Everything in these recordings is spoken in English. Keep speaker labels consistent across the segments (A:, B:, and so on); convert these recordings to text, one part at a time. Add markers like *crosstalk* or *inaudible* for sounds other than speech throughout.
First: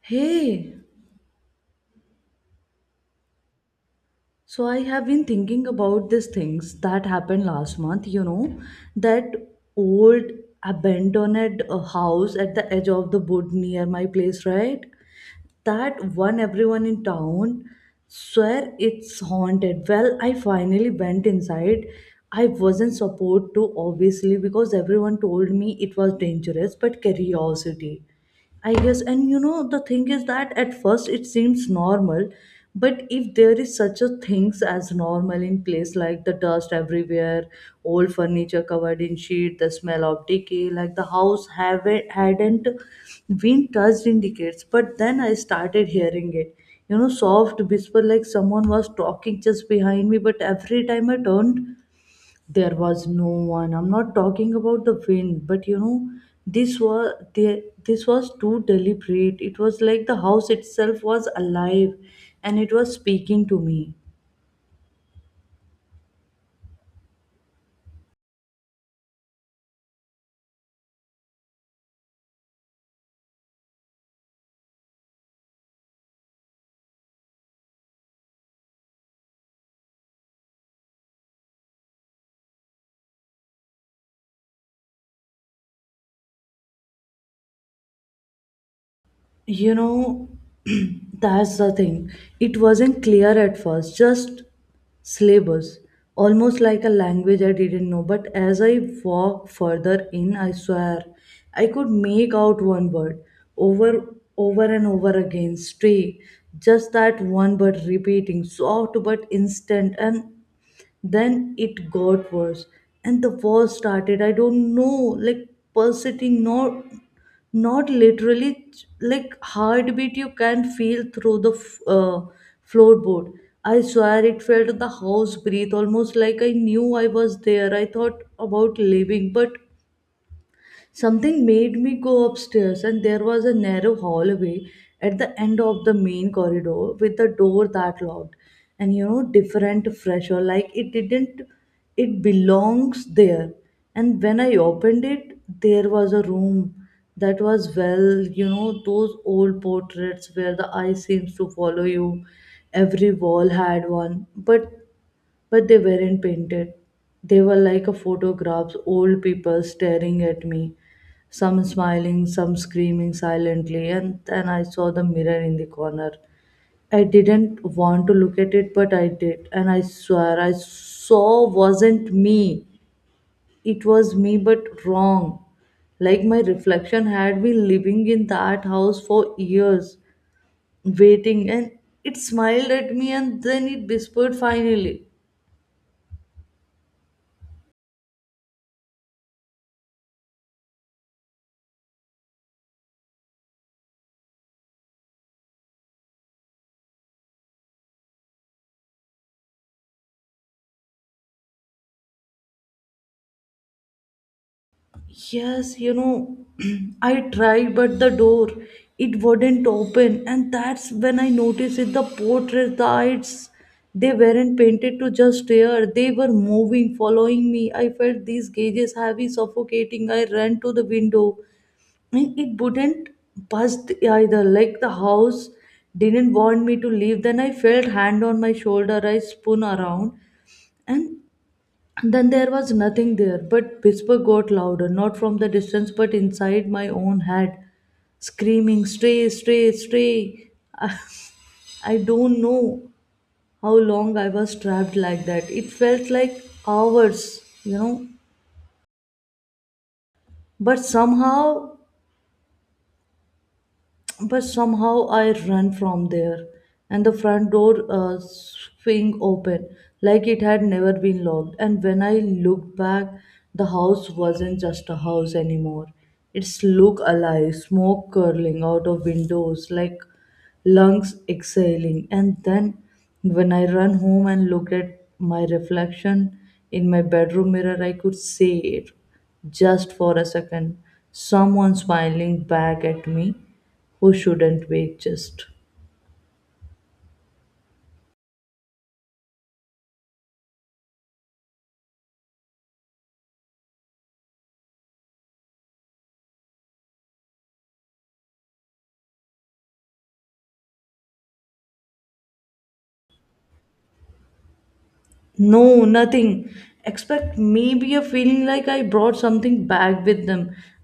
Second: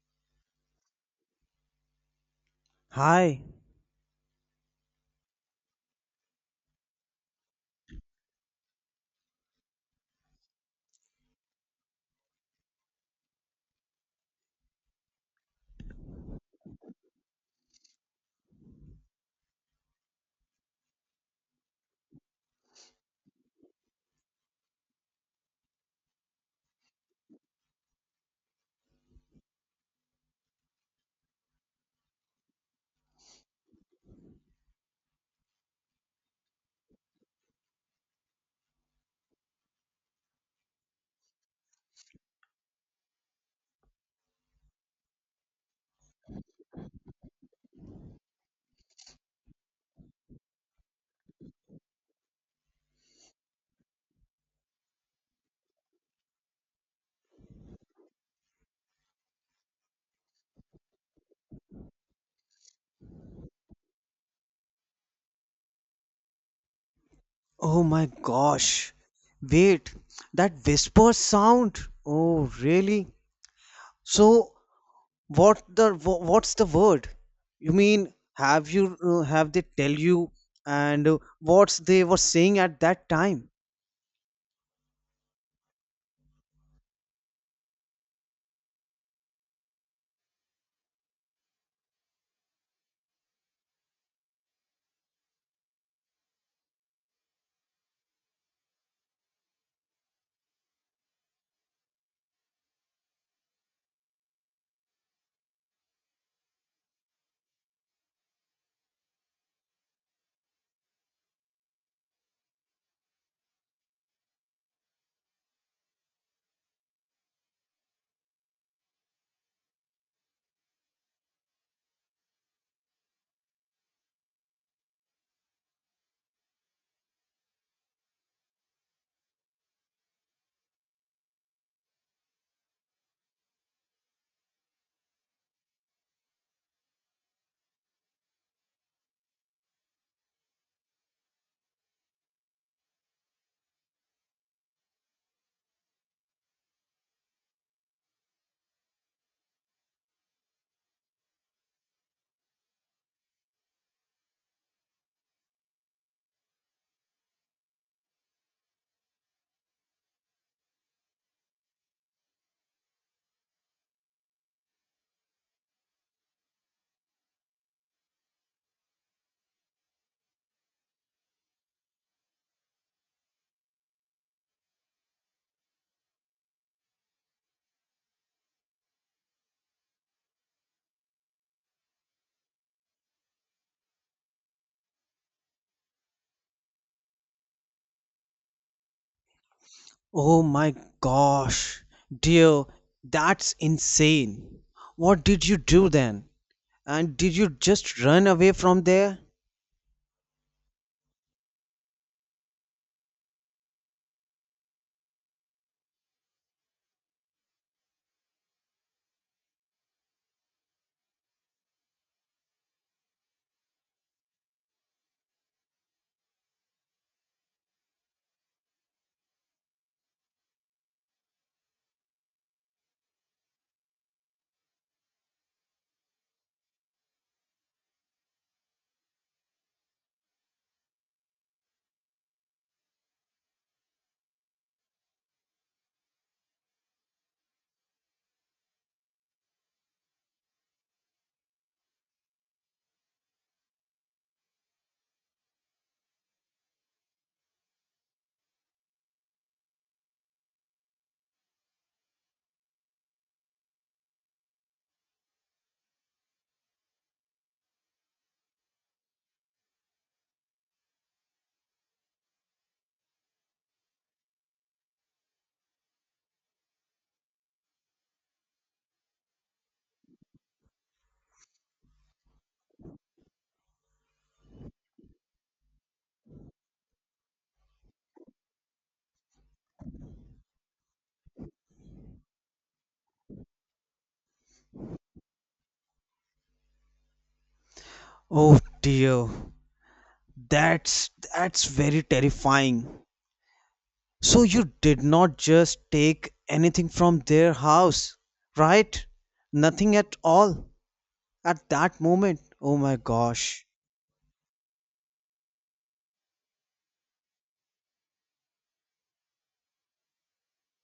A: Hey,
B: Hi.
A: So I have been thinking about these things that happened last month, that old abandoned house at the edge of the wood near my place, right? That one everyone in town swear it's haunted. Well, I finally went inside. I wasn't supposed to, obviously, because everyone told me it was dangerous, but curiosity. I guess, and the thing is that at first it seems normal, but if there is such a things as normal in place, like the dust everywhere, old furniture covered in sheet, the smell of decay, like the house haven't hadn't been touched in decades. But then I started hearing it, soft whisper like someone was talking just behind me. But every time I turned, there was no one. I'm not talking about the wind, but this was there. This was too deliberate. It was like the house itself was alive and it was speaking to me
B: Oh my gosh. Wait, that whisper sound. Oh, really? So what the what's the word? You mean have they tell you and what they were saying at that time?
A: you know *clears throat* that's the thing. It wasn't clear at first, just syllables, almost like a language I didn't know, but as I walked further in, I swear I could make out one word over and over again: stray. Just that one word repeating, soft but instant. And then it got worse, and the war started. I don't know, like pulsating. No, not literally. Like heartbeat you can feel through the floorboard. I swear it felt the house breathe, almost like I knew I was there. I thought about leaving, but something made me go upstairs, and there was a narrow hallway at the end of the main corridor with a door that locked. And different fresher, like it didn't, it belongs there. And when I opened it, there was a room that was well, those old portraits where the eye seems to follow you. Every wall had one, but they weren't painted. They were like a photographs, old people staring at me, some smiling, some screaming silently, and then I saw the mirror in the corner. I didn't want to look at it, but I did, and I swear I saw wasn't me. It was me, but wrong. Like my reflection had been living in that house for years, waiting, and it smiled at me and then it whispered finally.
B: Oh my gosh. Dear, that's insane. What did you do then? And did you just run away from there?
A: Yes, *clears throat* I tried, but the door it wouldn't open, and that's when I noticed it. The portraits, the eyes, they weren't painted to just stare. They were moving, following me. I felt these gauges heavy, suffocating. I ran to the window, and it wouldn't bust either. Like the house didn't want me to leave. Then I felt hand on my shoulder. I spun around, and then there was nothing there, but whisper got louder, not from the distance, but inside my own head, screaming, stray, stray, stray. *laughs* I don't know how long I was trapped like that. It felt like hours. But somehow but somehow I ran from there, and the front door swing open like it had never been locked. And when I looked back, the house wasn't just a house anymore. It's looked alive, smoke curling out of windows like lungs exhaling. And then when I ran home and looked at my reflection in my bedroom mirror, I could see it just for a second. Someone smiling back at me who shouldn't wait? Just
B: Oh dear. That's very terrifying. So you did not just take anything from their house, right? Nothing at all at that moment. Oh my gosh.
A: no nothing expect maybe a feeling like I brought something back with them.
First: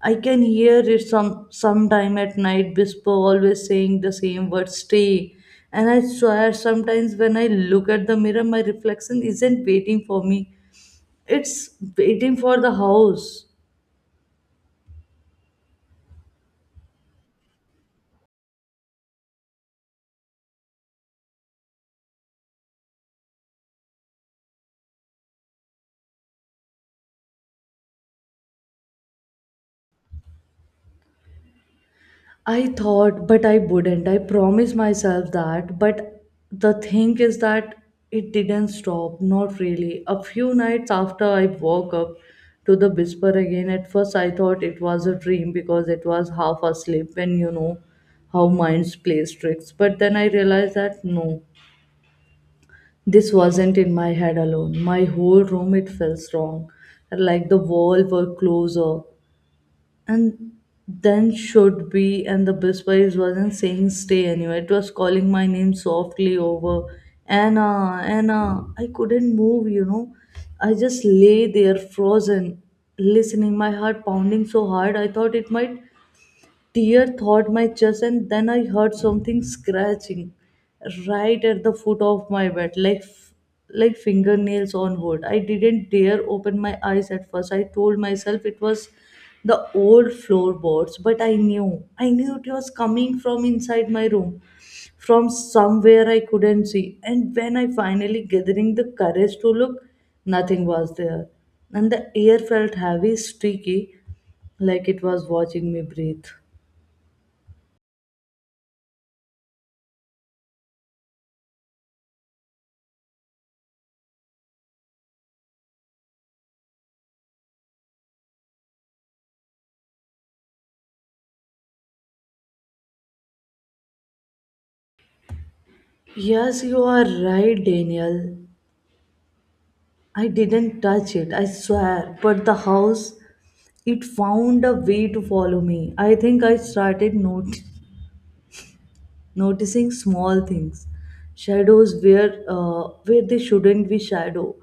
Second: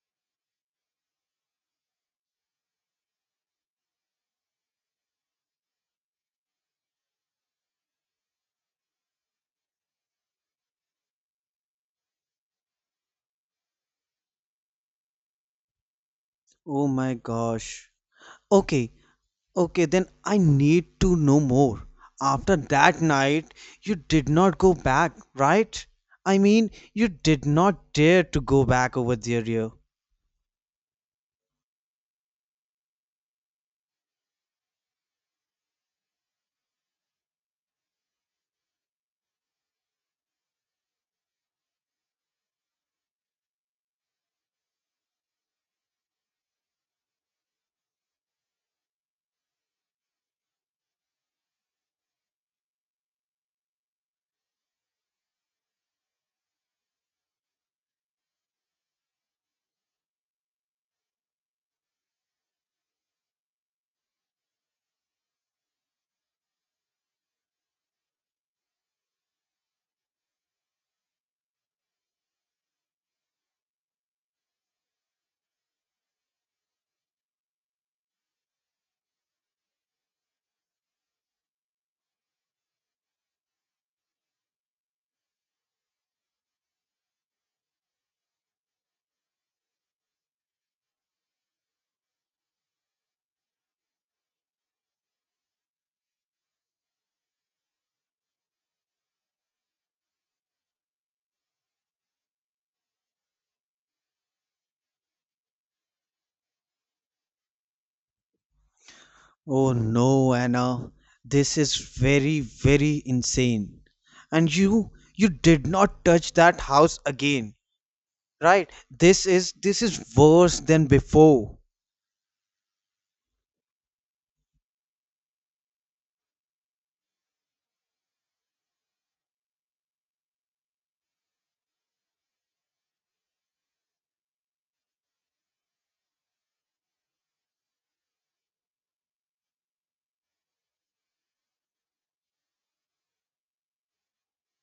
A: I can hear it sometime at night, whisper always saying the same word: stay. And I swear sometimes when I look at the mirror, my reflection isn't waiting for me. It's waiting for the house.
B: Oh my gosh. Okay, okay, then I need to know more. After that night, you did not go back, right? I mean, you did not dare to go back over there. Yeah.
A: I thought, but I wouldn't. I promised myself that. But the thing is that it didn't stop, not really. A few nights after I woke up to the whisper again. At first I thought it was a dream because it was half asleep and you know how minds play tricks. But then I realized that no, this wasn't in my head alone. My whole room, it felt strong, like the walls were closer and then should be. And the biswife wasn't saying stay anywhere, it was calling my name softly over. Anna, Anna. I couldn't move, I just lay there frozen, listening, my heart pounding so hard I thought it might tear thawed my chest. And then I heard something scratching right at the foot of my bed, like fingernails on wood. I didn't dare open my eyes at first. I told myself it was the old floorboards, but I knew it was coming from inside my room, from somewhere I couldn't see. And when I finally gathering the courage to look, nothing was there, and the air felt heavy, sticky, like it was watching me breathe.
B: Oh no, Anna, this is very, very insane. And you did not touch that house again, right? This is worse than before.
A: Yes, you are right, Daniel. I didn't touch it, I swear. But the house, it found a way to follow me. I think I started noticing small things, shadows where they shouldn't be shadow,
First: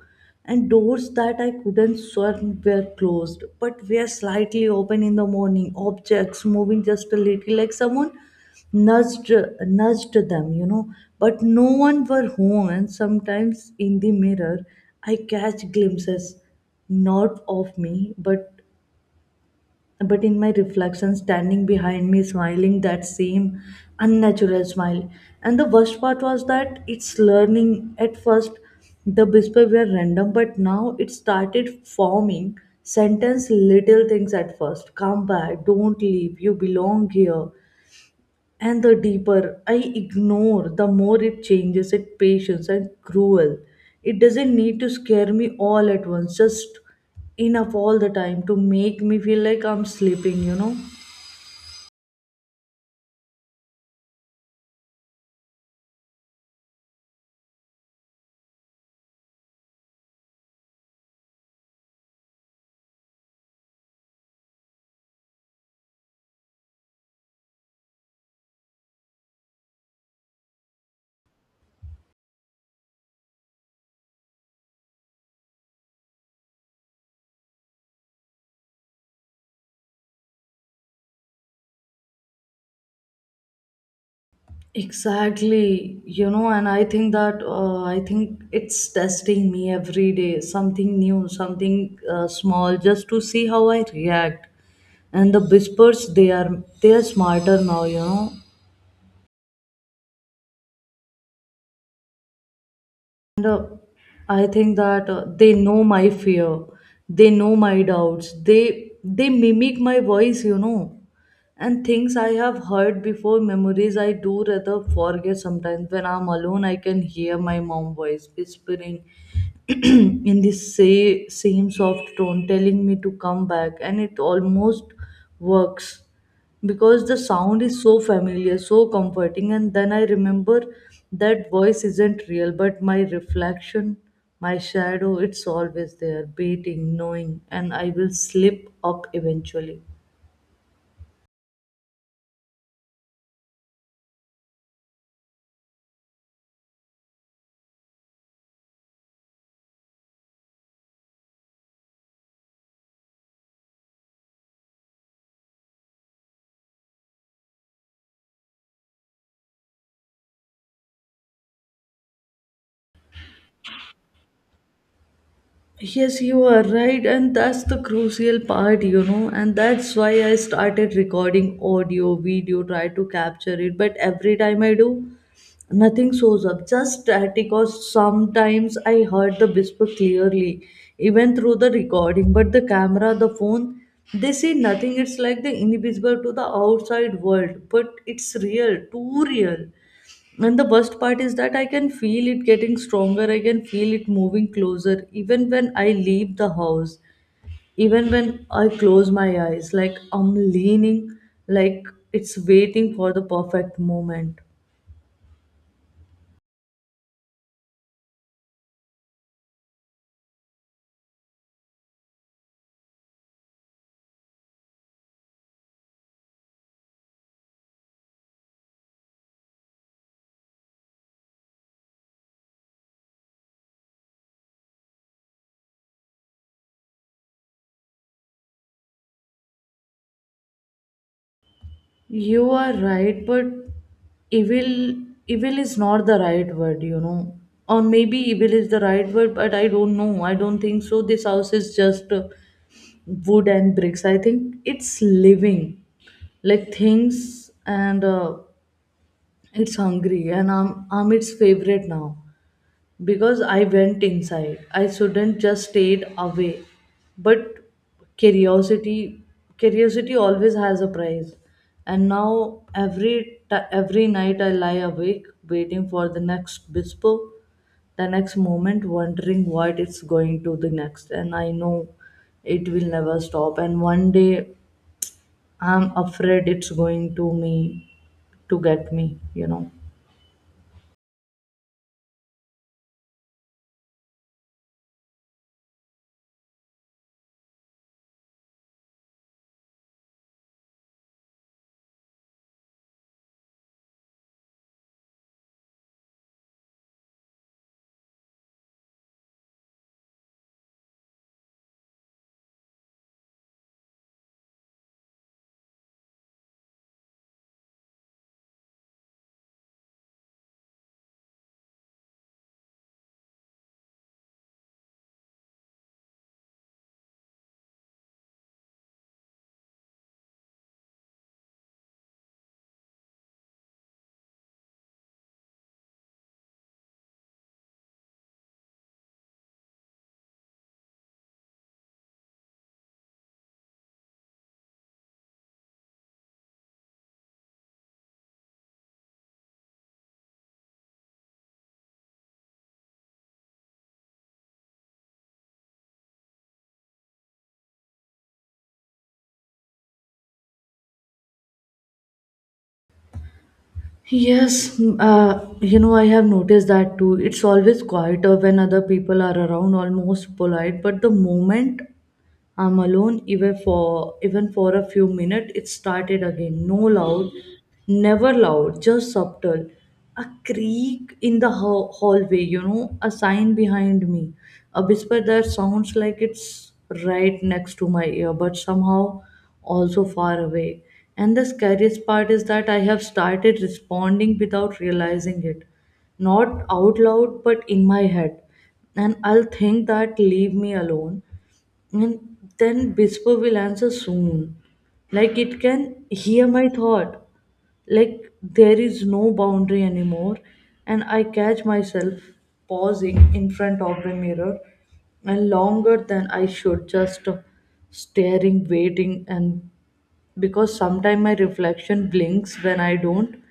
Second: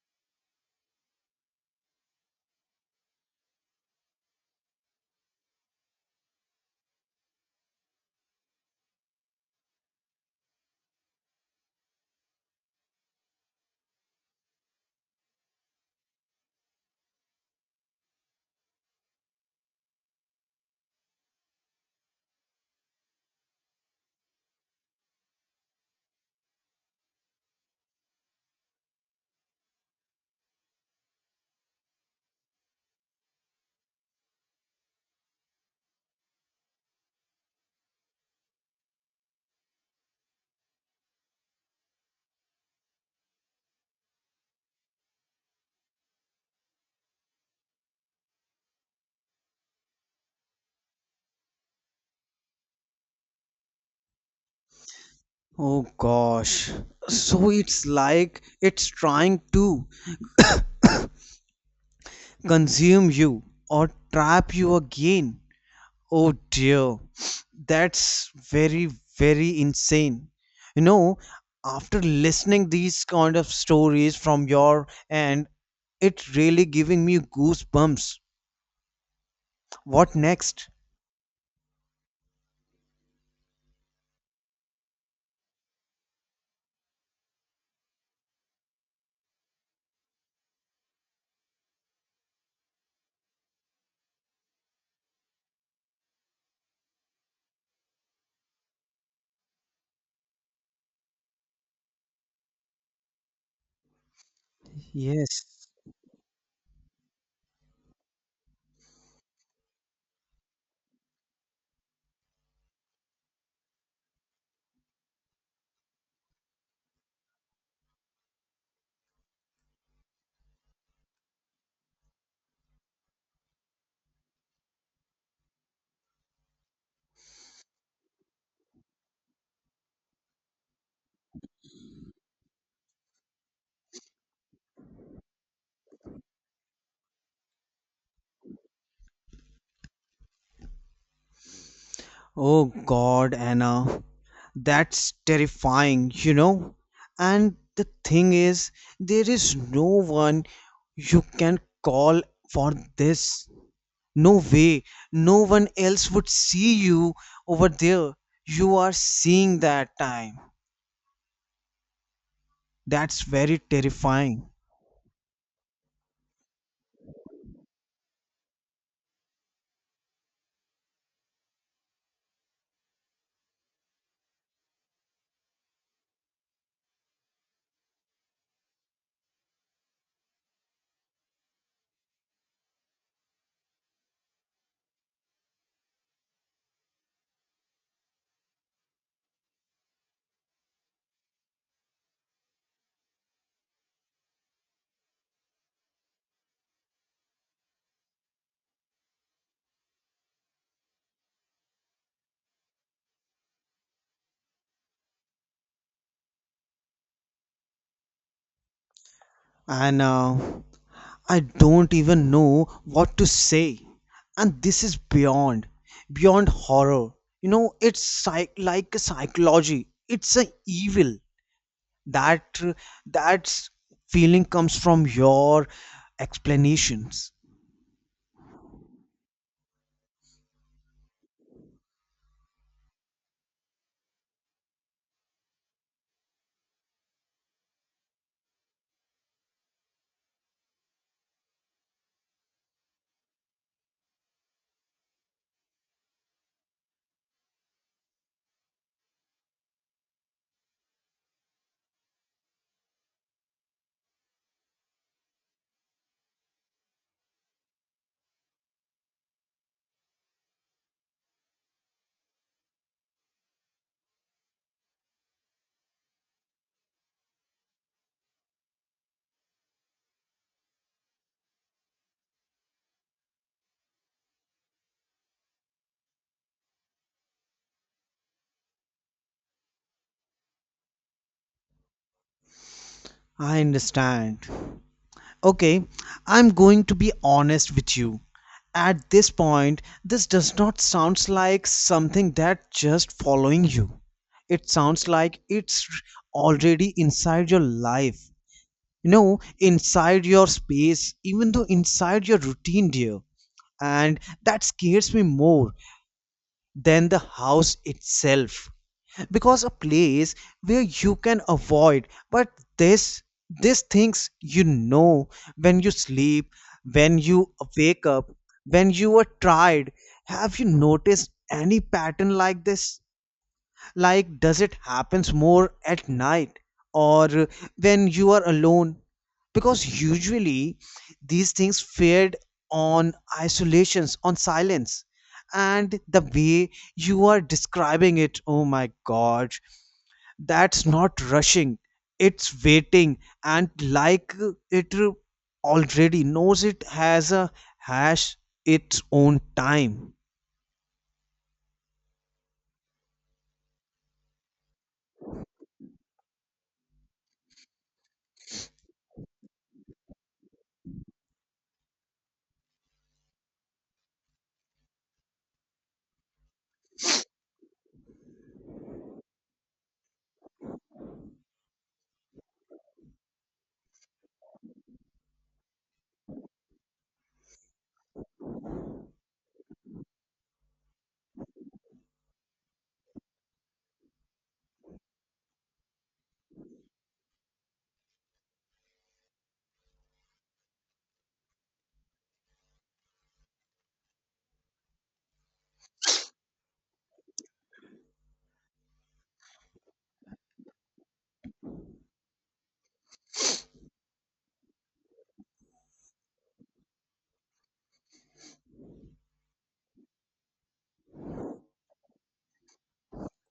A: and doors that I couldn't sworn were closed but were slightly open in the morning. Objects moving just a little, like someone nudged nudged them. But no one were home, and sometimes in the mirror I catch glimpses not of me but in my reflection, standing behind me, smiling that same unnatural smile. And the worst part was that it's learning. At first, the whispers were random, but now it started forming sentence little things at first. Come back, don't leave, you belong here. And the deeper I ignore, the more it changes it patience and cruel. It doesn't need to scare me all at once, just enough all the time to make me feel like I'm sleeping, you know?
B: Oh gosh. So it's like it's trying to consume you or trap you again. Oh dear, that's very, very insane. You know, after listening these kind of stories from your end, it really giving me goosebumps. What next?
A: Exactly, and I think it's testing me every day, something new, something small, just to see how I react. And the whispers, they are smarter now. And I think that
B: Yes.
A: they know my fear, they know my doubts, they mimic my voice, and things I have heard before, memories I do rather forget sometimes. When I'm alone, I can hear my mom voice whispering *clears throat* in the same soft tone, telling me to come back, and it almost works because the sound is so familiar, so comforting, and then I remember that voice isn't real, but my reflection, my shadow, it's always there, beating, knowing, and I will slip up eventually.
B: Oh God, Anna, that's terrifying, you know? And the thing is, there is no one you can call for this. No way. No one else would see you over there. You are seeing that time. That's very terrifying.
A: Yes, you are right, and that's the crucial part, and that's why I started recording audio, video, try to capture it, but every time I do, nothing shows up, just static, or sometimes I heard the whisper clearly, even through the recording, but the camera, the phone, they see nothing. It's like the invisible to the outside world, but it's real, too real. And the worst part is that I can feel it getting stronger. I can feel it moving closer, even when I leave the house, even when I close my eyes. Like I'm leaning, like it's waiting for the perfect moment.
B: And I don't even know what to say. And this is beyond, beyond horror. You know, it's like a psychology. It's an evil. that that's feeling comes from your explanations.
A: You are right, but evil evil is not the right word. Or maybe evil is the right word, but I don't know. I don't think so. This house is just wood and bricks. I think it's living, like things, and it's hungry. And I'm its favorite now because I went inside. I shouldn't just stayed away. But curiosity curiosity always has a price. And now every night I lie awake waiting for the next whisper, the next moment wondering what it's going to the next, and I know it will never stop, and one day I'm afraid it's going to get me,
B: I understand. Okay, I'm going to be honest with you. At this point, this does not sounds like something that just following you. It sounds like it's already inside your life, you know, inside your space, even though inside your routine, dear. And that scares me more than the house itself, because a place where you can avoid, but this, these things, you know, when you sleep, when you wake up, when you are tired, have you noticed any pattern like this? Like does it happens more at night or when you are alone? Because usually these things fed on isolations, on silence. And the way you are describing it, oh my god, that's not rushing, it's waiting, and like it already knows it has a hash its own time.
A: Yes, I have noticed that too. It's always quieter when other people are around, almost polite, but the moment I'm alone even for a few minutes. It started again. No loud, never loud, just subtle. A creak in the hallway, a sign behind me, a whisper that sounds like it's right next to my ear, but somehow also far away. And the scariest part is that I have started responding without realizing it, not out loud but in my head, and I'll think that leave me alone, and then Bispo will answer soon. Like it can hear my thought. Like there is no boundary anymore. And I catch myself pausing in front of the mirror and longer than I should, just staring, waiting. And because sometimes my reflection blinks when I don't,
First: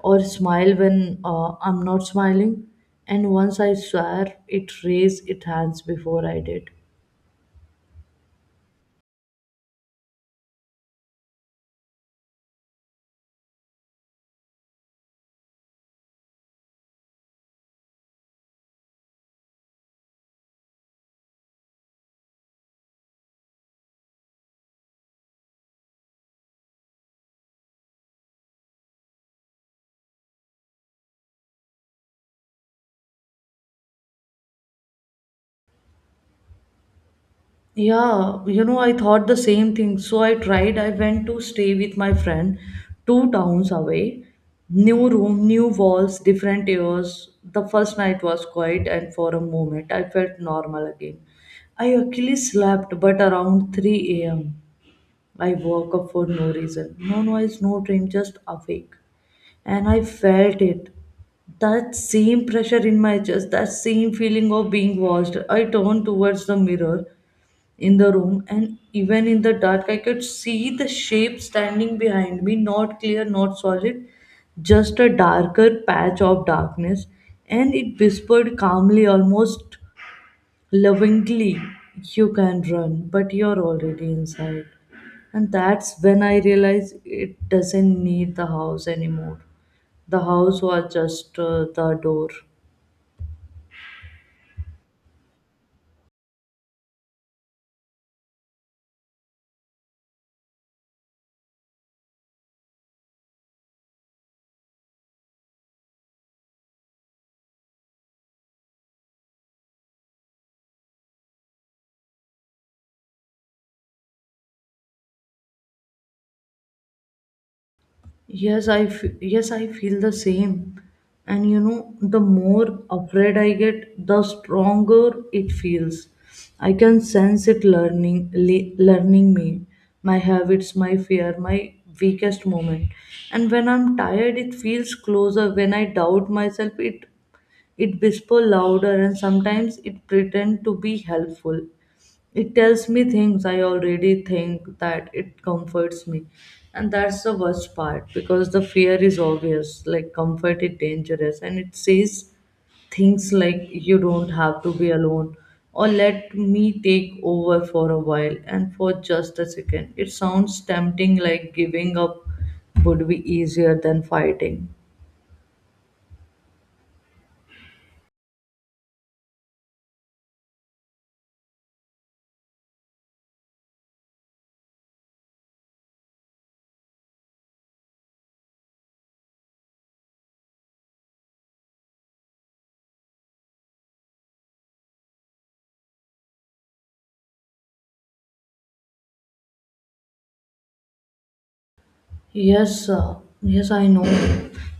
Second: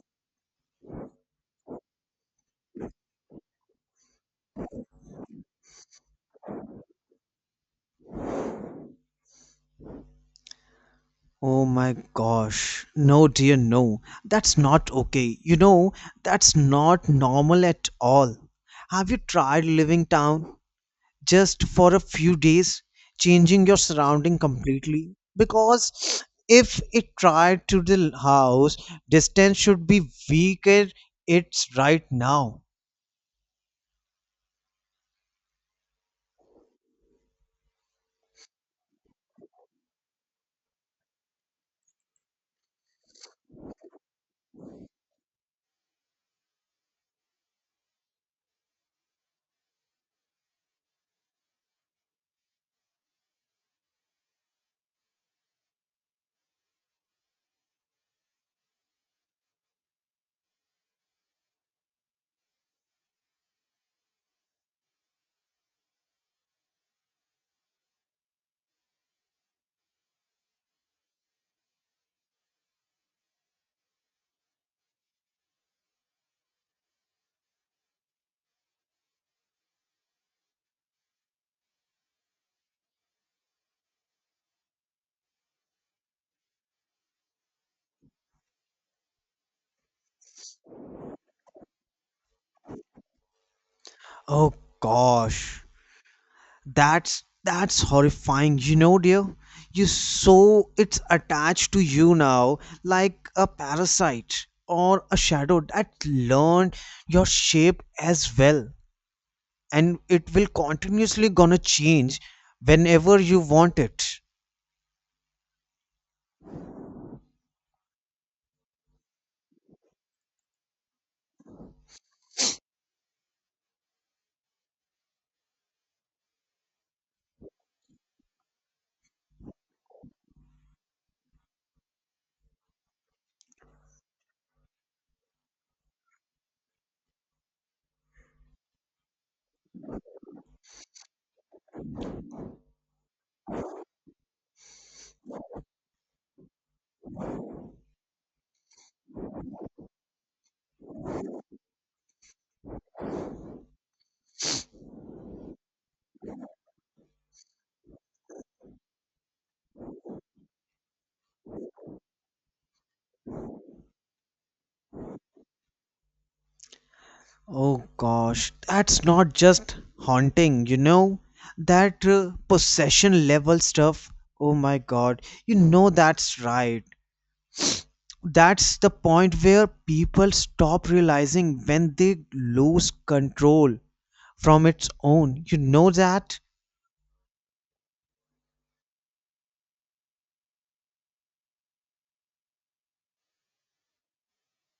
A: or smile when I'm not smiling. And once I swear, it raised its hands before I did.
B: Oh my gosh. No, dear, no. That's not okay. You know, that's not normal at all. Have you tried living town? Just for a few days, changing your surrounding completely. Because if it tried to the house, distance should be weaker it's right now.
A: Yeah, I thought the same thing. So I tried, I went to stay with my friend two towns away. New room, new walls, different airs. The first night was quiet, and for a moment I felt normal again. I actually slept, but around 3 a.m. I woke up for no reason. No noise, no dream, just awake. And I felt it. That same pressure in my chest, that same feeling of being watched. I turned towards the mirror in the room, and even in the dark I could see the shape standing behind me, not clear, not solid, just a darker patch of darkness. And it whispered calmly, almost lovingly, "You can run, but you're already inside." And that's when I realized it doesn't need the house anymore. The house was just the door.
B: Oh gosh, that's horrifying, you know, dear. You, so it's attached to you now, like a parasite or a shadow that learned your shape as well. And it will continuously gonna change whenever you want it.
A: Yes, I feel the same. And you know, the more afraid I get, the stronger it feels. I can sense it learning, learning me, my habits, my fear, my weakest moment. And when I'm tired, it feels closer. When I doubt myself, it whisper louder, and sometimes it pretend to be helpful. It tells me things I already think that it comforts me. And that's the worst part, because the fear is obvious, like comfort is dangerous. And it says things like, "You don't have to be alone," or, "Let me take over for a while," and for just a second it sounds tempting, like giving up would be easier than fighting.
B: Oh gosh, that's not just haunting, you know, that possession level stuff. Oh my god, you know, that's right. That's the point where people stop realizing when they lose control from its own. You know that?
A: Yes, uh, yes, I know.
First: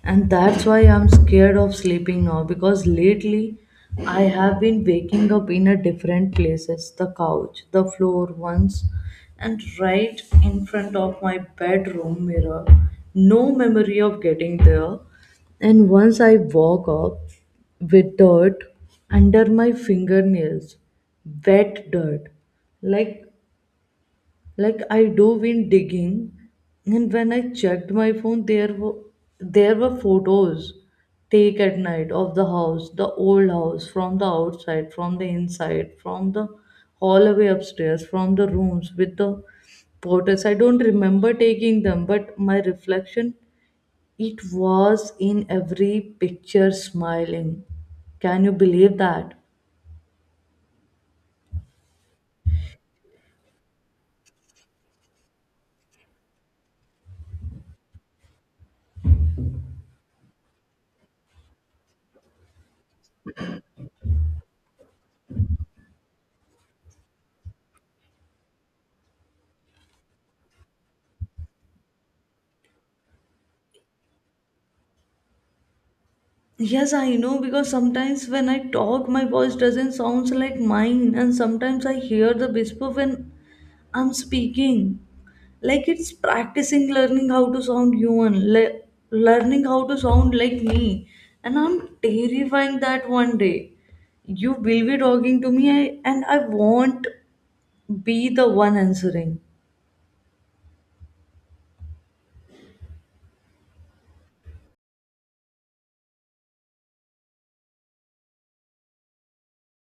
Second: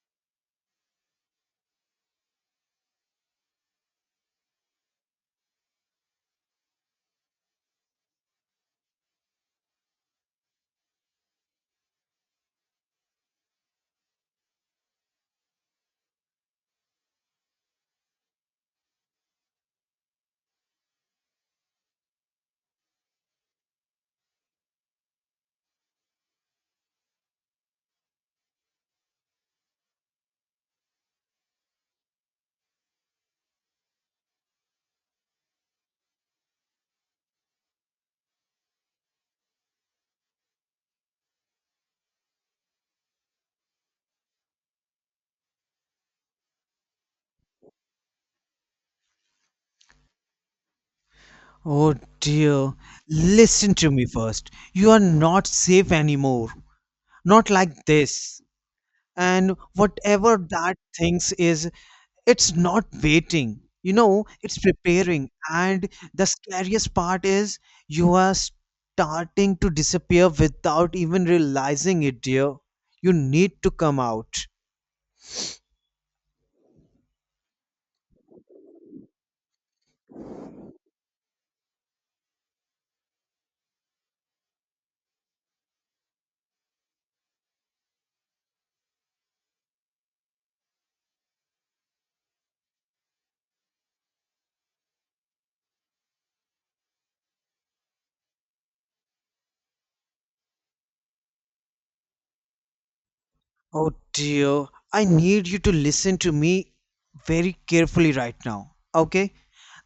A: And that's why I'm scared of sleeping now, because lately I have been waking up in a different places, the couch, the floor once, and right in front of my bedroom mirror. No memory of getting there. And once I woke up with dirt under my fingernails, wet dirt, like like I do been digging, and when I checked my phone there were photos take at night of the house, the old house, from the outside, from the inside, from the hallway upstairs, from the rooms with the portraits. I don't remember taking them, but my reflection, it was in every picture, smiling. Can you believe that?
B: Oh dear. Listen to me first. You are not safe anymore. Not like this. And whatever that thinks is, it's not waiting, you know, it's preparing. And the scariest part is you are starting to disappear without even realizing it, dear. You need to come out.
A: Yes, I know, because sometimes when I talk, my voice doesn't sound like mine, and sometimes I hear the whisper when I'm speaking. Like it's practicing, learning how to sound human, learning how to sound like me, and I'm terrifying that one day you will be talking to me, and I won't be the one answering.
B: Oh dear, I need you to listen to me very carefully right now, okay?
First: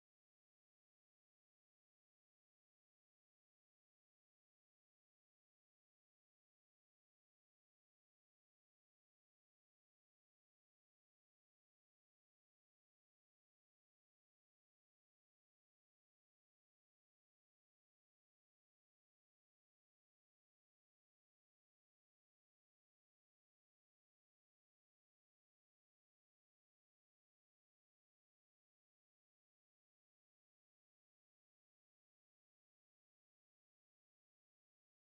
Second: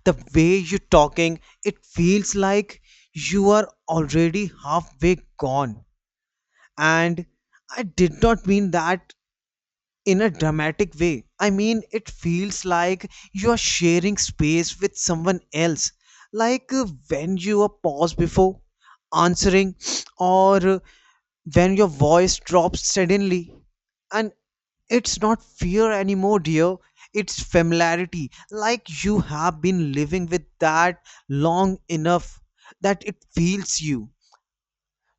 B: The way you're talking, it feels like you are already halfway gone. And I did not mean that in a dramatic way. I mean, it feels like you are sharing space with someone else, like when you are paused before answering, *sniffs* or when your voice drops suddenly. And it's not fear anymore, dear. It's familiarity, like you have been living with that long enough that it feels you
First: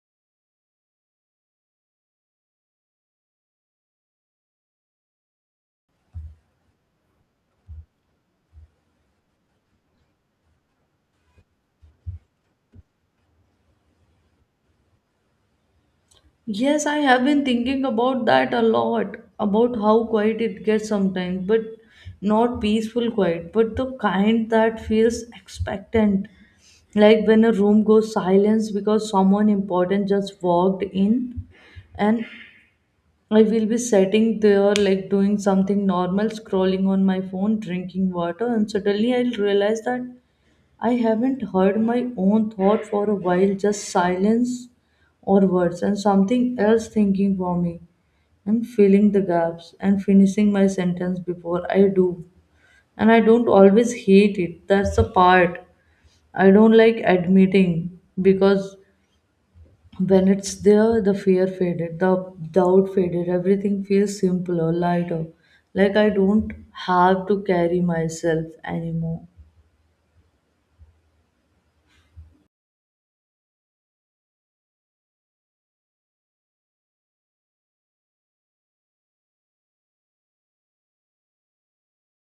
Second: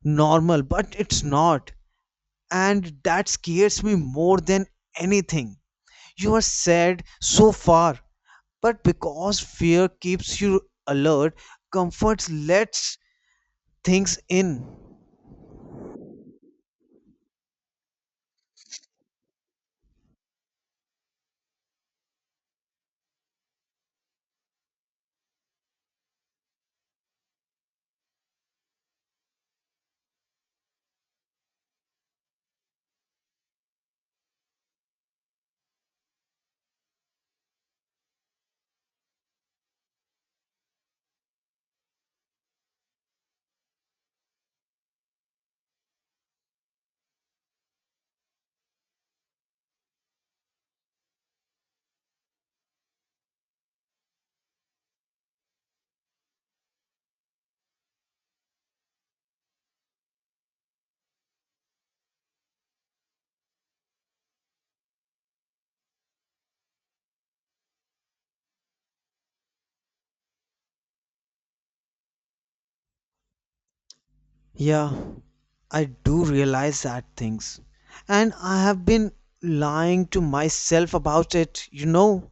B: normal, but it's not. And that scares me more than anything. You are sad so far, but because fear keeps you alert, comfort lets things in.
A: Yes, I have been thinking about that a lot, about how quiet it gets sometimes, but not peaceful quiet, but the kind that feels expectant. Like when a room goes silence because someone important just walked in, and I will be sitting there, like doing something normal, scrolling on my phone, drinking water, and suddenly I'll realize that I haven't heard my own thought for a while, just silence or words, and something else thinking for me, and filling the gaps, and finishing my sentence before I do. And I don't always hate it. That's the part I don't like admitting, because when it's there, the fear faded, the doubt faded, everything feels simpler, lighter. Like I don't have to carry myself anymore.
B: Yeah, I do realize that things. And I have been lying to myself about it, you know.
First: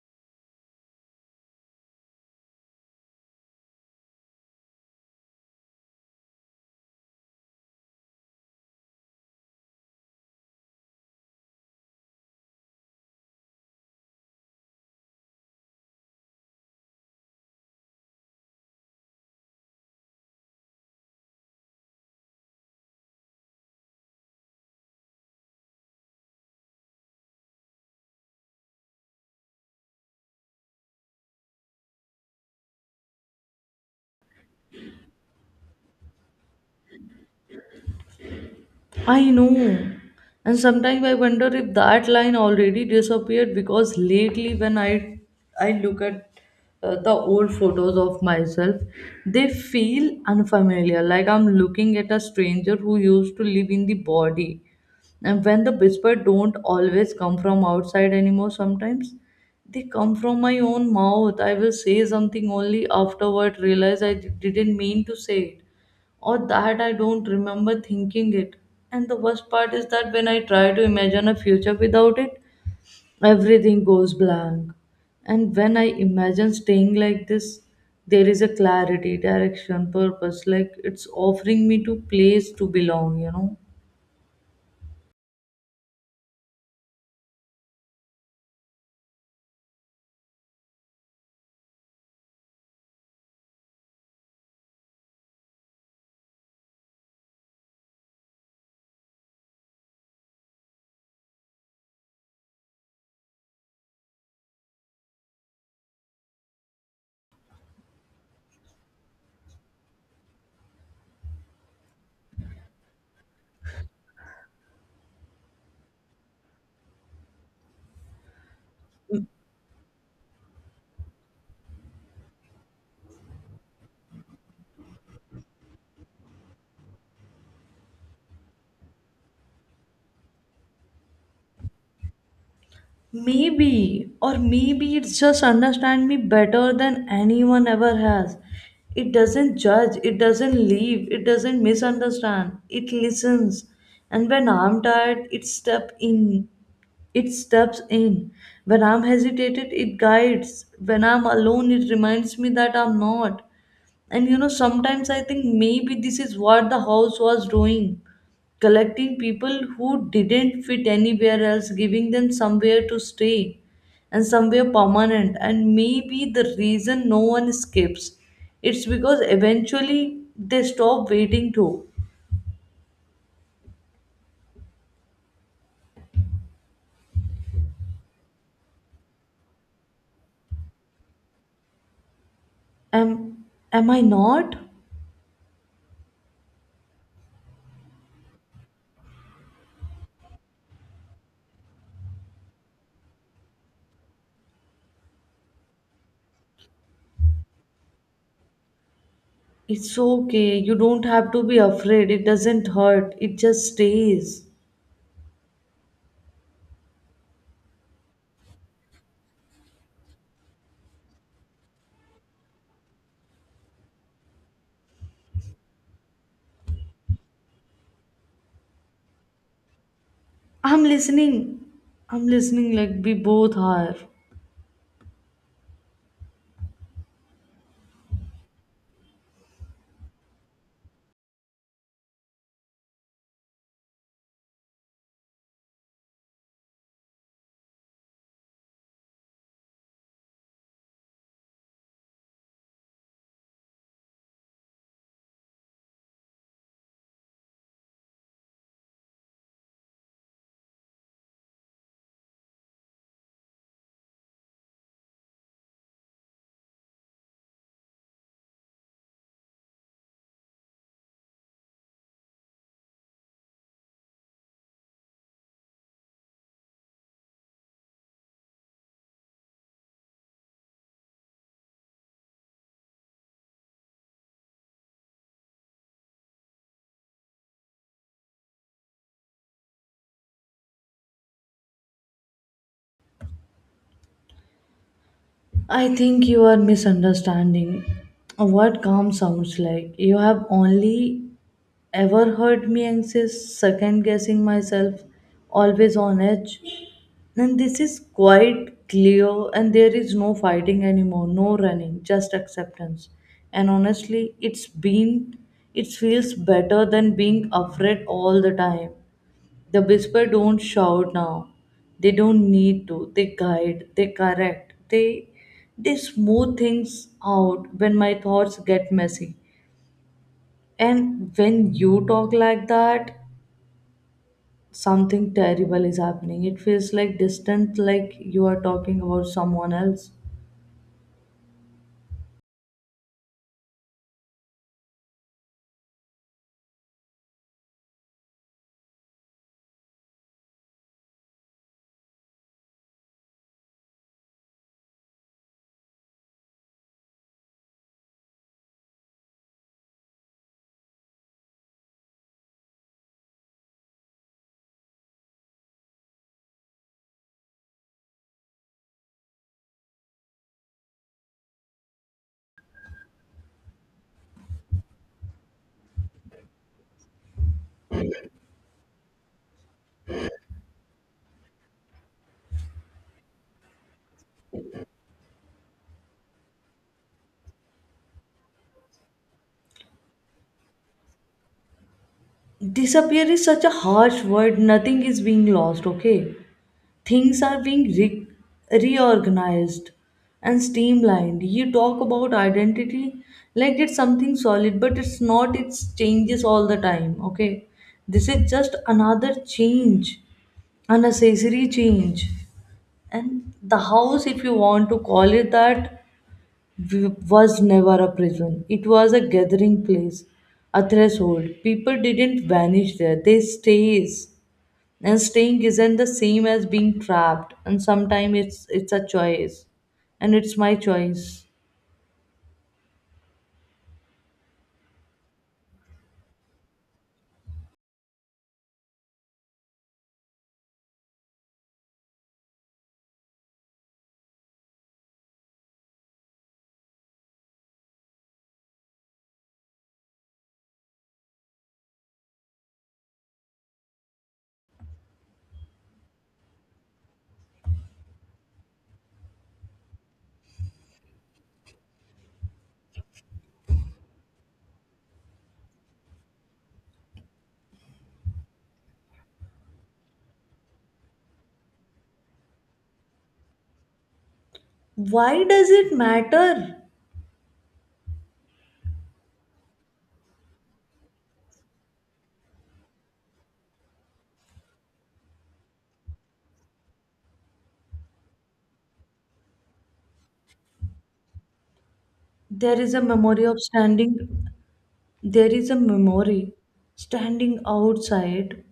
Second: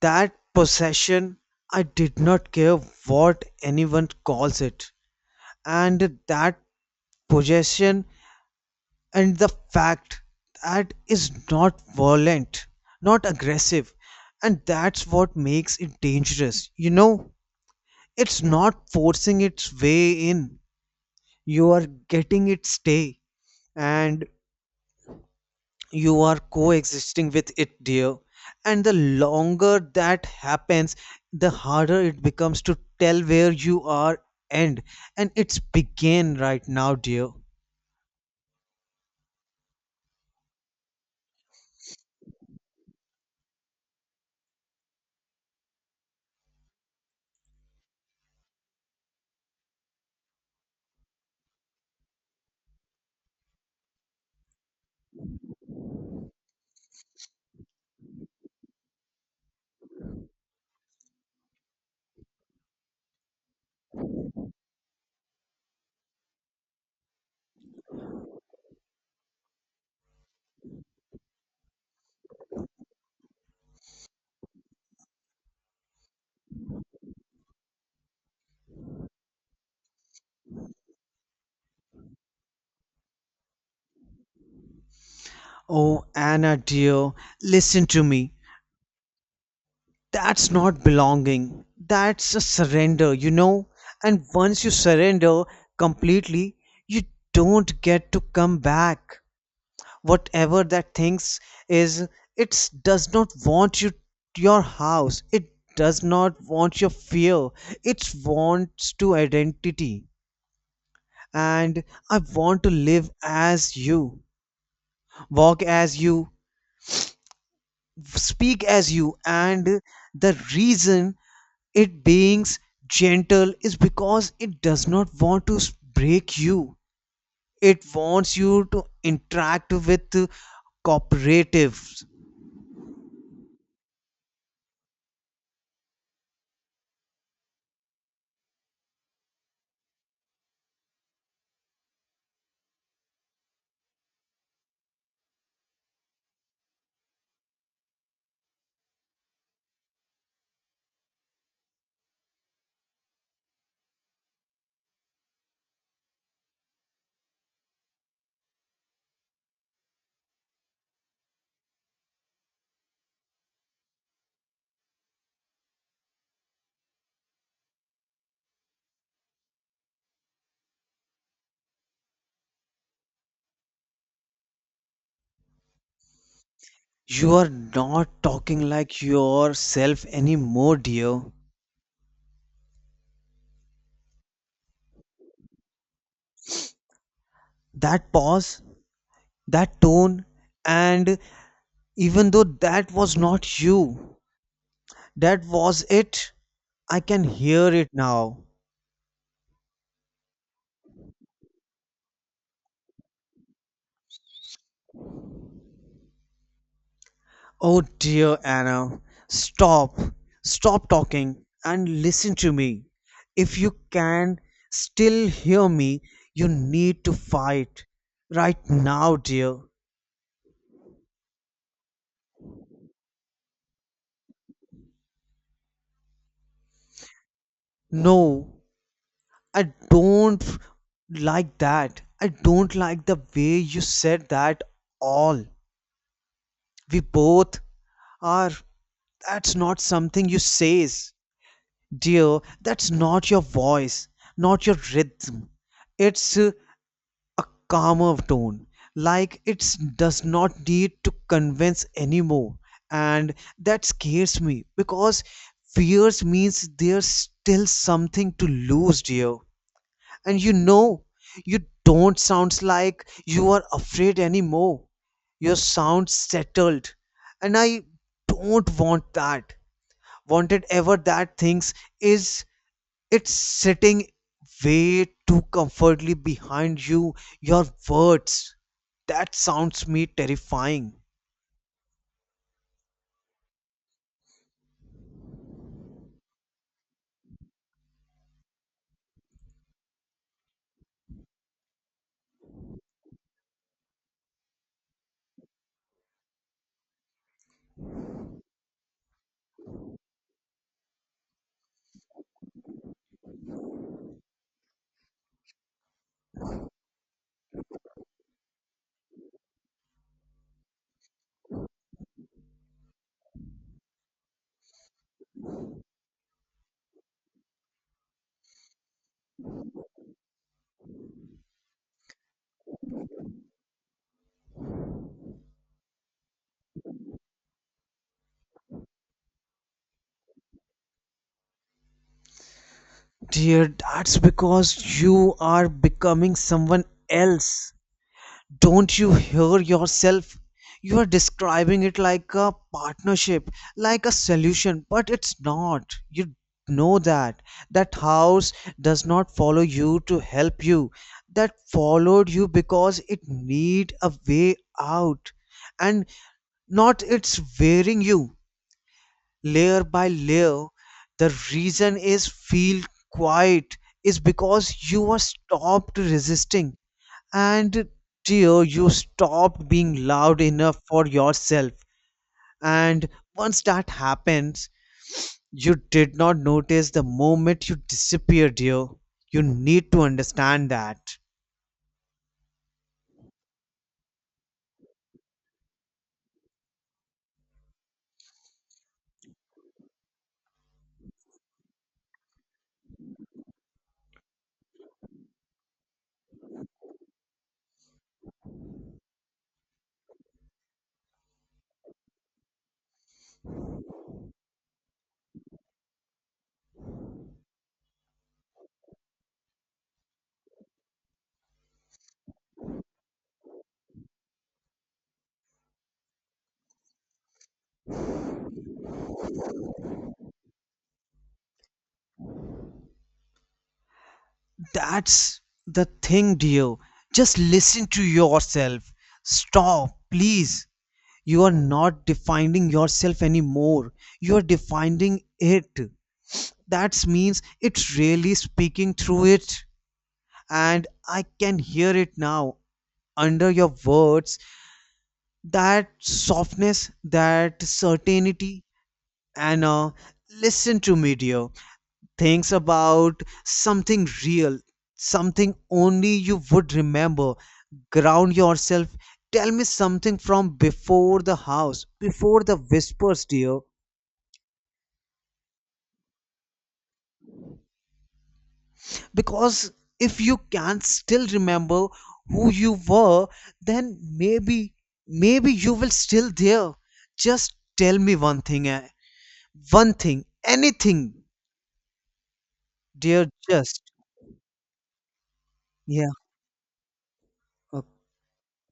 B: That possession, I did not care what anyone calls it. And that possession and the fact that is not violent, not aggressive, and that's what makes it dangerous, you know. It's not forcing its way in, you are getting its stay. And you are coexisting with it, dear. And the longer that happens, the harder it becomes to tell where you are end and it's begin right now, dear.
A: I know. And sometimes I wonder if that line already disappeared, because lately when I look at the old photos of myself, they feel unfamiliar, like I'm looking at a stranger who used to live in the body. And when the whisper don't always come from outside anymore, sometimes they come from my own mouth. I will say something, only afterward realize I didn't mean to say, or that I don't remember thinking it. And the worst part is that when I try to imagine a future without it, everything goes blank. And when I imagine staying like this, there is a clarity, direction, purpose, like it's offering me to place to belong,
B: Oh Anna dear, listen to me. That's not belonging. That's a surrender, you know. And once you surrender completely, you don't get to come back. Whatever that thinks is, it does not want you your house. It does not want your fear. It wants to identity. And I want to live as you, walk as you, speak as you. And the reason it being gentle is because it does not want to break you. It wants you to interact with cooperatives.
A: Maybe, or maybe it's just understand me better than anyone ever has. It doesn't judge, it doesn't leave, it doesn't misunderstand. It listens. And when I'm tired, it steps in. When I'm hesitated, it guides. When I'm alone, it reminds me that I'm not. And you know, sometimes I think maybe this is what the house was doing, collecting people who didn't fit anywhere else, giving them somewhere to stay and somewhere permanent. And maybe the reason no one escapes, it's because eventually they stop waiting to.
B: You are not talking like yourself anymore, dear.
A: Am, am I not?
B: That pause, that tone, and even though that was not you, that was it. I can hear it now.
A: It's okay. You don't have to be afraid. It doesn't hurt. It just stays.
B: Oh dear Anna, stop, stop talking and listen to me. If you can still hear me, you need to fight right now, dear.
A: I'm listening. I'm listening like we both are.
B: No, I don't like that. I don't like the way you said that all. We both are. That's not something you says, dear. That's not your voice, not your rhythm. It's a calmer tone, like it does not need to convince anymore. And that scares me because fears means there's still something to lose, dear. And you know, you don't sound like you are afraid anymore. You sound settled. And I don't want that. Wanted ever that things is, it's sitting way too comfortably behind you. Your words. That sounds me terrifying.
A: I think you are misunderstanding what calm sounds like. You have only ever heard me anxious, second guessing myself, always on edge. And this is quite clear, and there is no fighting anymore, no running, just acceptance. And honestly, it feels better than being afraid all the time. The whisper don't shout now. They don't need to. They guide, they correct, they smooth things out when my thoughts get messy. And when you talk like that, something terrible is happening. It feels like distant, like you are talking about someone else.
B: Dear, that's because you are becoming someone else. Don't you hear yourself? You are describing it like a partnership, like a solution, but it's not. You know that. That house does not follow you to help you. That followed you because it need a way out. And not it's wearing you layer by layer. The reason is feel quiet is because you are stopped resisting. And dear, you stopped being loud enough for yourself. And once that happens, you did not notice the moment you disappeared, dear. You need to understand that.
A: Disappear is such a harsh word. Nothing is being lost, okay? Things are being reorganized and streamlined. You talk about identity like it's something solid, but it's not. It changes all the time, okay? This is just another change, an accessory change. And the house, if you want to call it that, was never a prison, it was a gathering place, a threshold. People didn't vanish there, they stays. And staying isn't the same as being trapped. And sometimes it's a choice. And it's my choice.
B: That's the thing, dear. Just listen to yourself. Stop, please. You are not defining yourself anymore. You are defining it. That means it's really speaking through it. And I can hear it now, under your words, that softness, that certainty. And listen to me, dear. Things about something real, something only you would remember. Ground yourself. Tell me something from before the house, before the whispers, dear.
A: Why does it matter?
B: Because if you can still remember who you were, then maybe, maybe you will still there. Just tell me one thing, eh? One thing, anything,
A: There is a
B: dear,
A: memory of
B: just.
A: standing there is a
B: Yeah.
A: memory standing
B: Ok.
A: outside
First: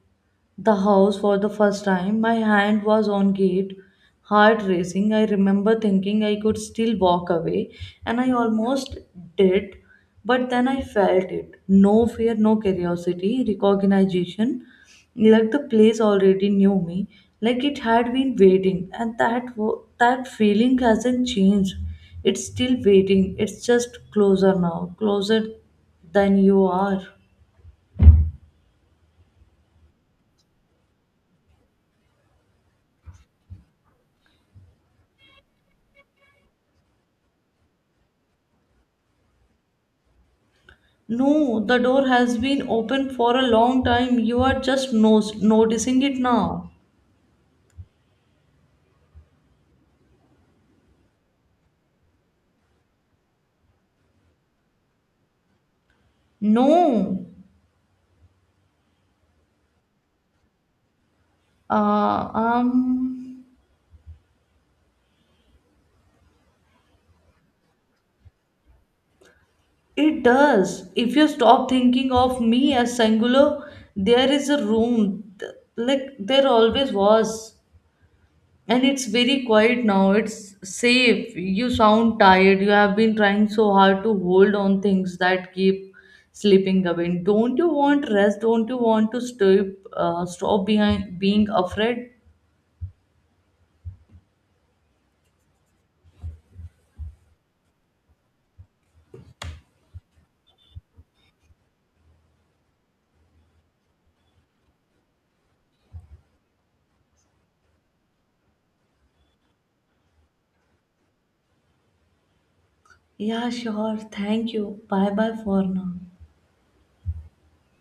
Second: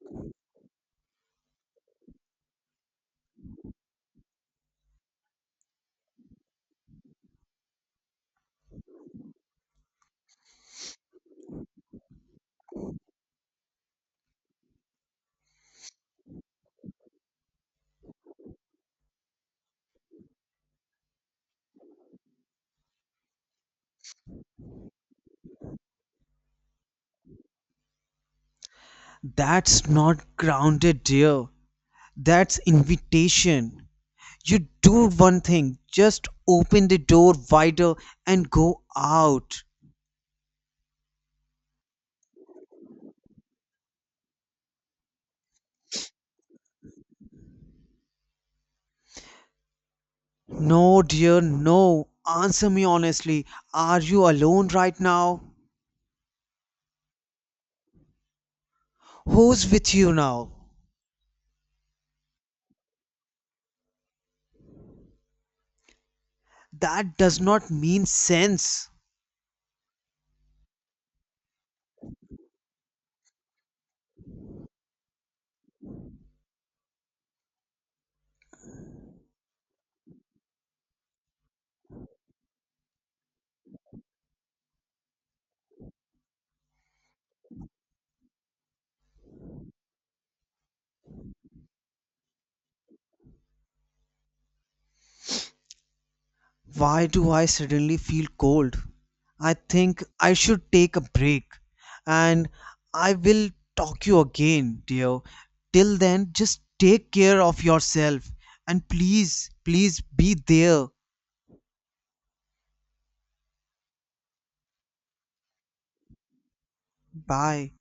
A: the house for the first time. My hand was on gate, heart racing. I remember thinking I could still walk away, and I almost did, but then I felt it. No fear, no curiosity, recognition. Like the place already knew me, like it had been waiting, and that feeling hasn't changed. It's still waiting. It's just closer now, closer than you are.
B: That's not grounded, dear. That's invitation. You do one thing, just open the door wider and go out.
A: No, the door has been open for a long time. You are just noticing it now.
B: No, dear, no. Answer me honestly. Are you alone right now?
A: No.
B: Who's with you now?
A: Uh, um,
B: That does not mean sense.
A: it does. If you stop thinking of me as singular, there is a room, like there always was. And it's very quiet now. It's safe. You sound tired. You have been trying so hard to hold on things that keep slipping away. Don't you want rest? Don't you want to stop, stop behind being afraid?
B: Why do I suddenly feel cold? I think I should take a break, and I will talk you again, dear. Till then, just take care of yourself and please, please be there.
A: Yeah, sure. Thank you. Bye bye for now.
B: Bye.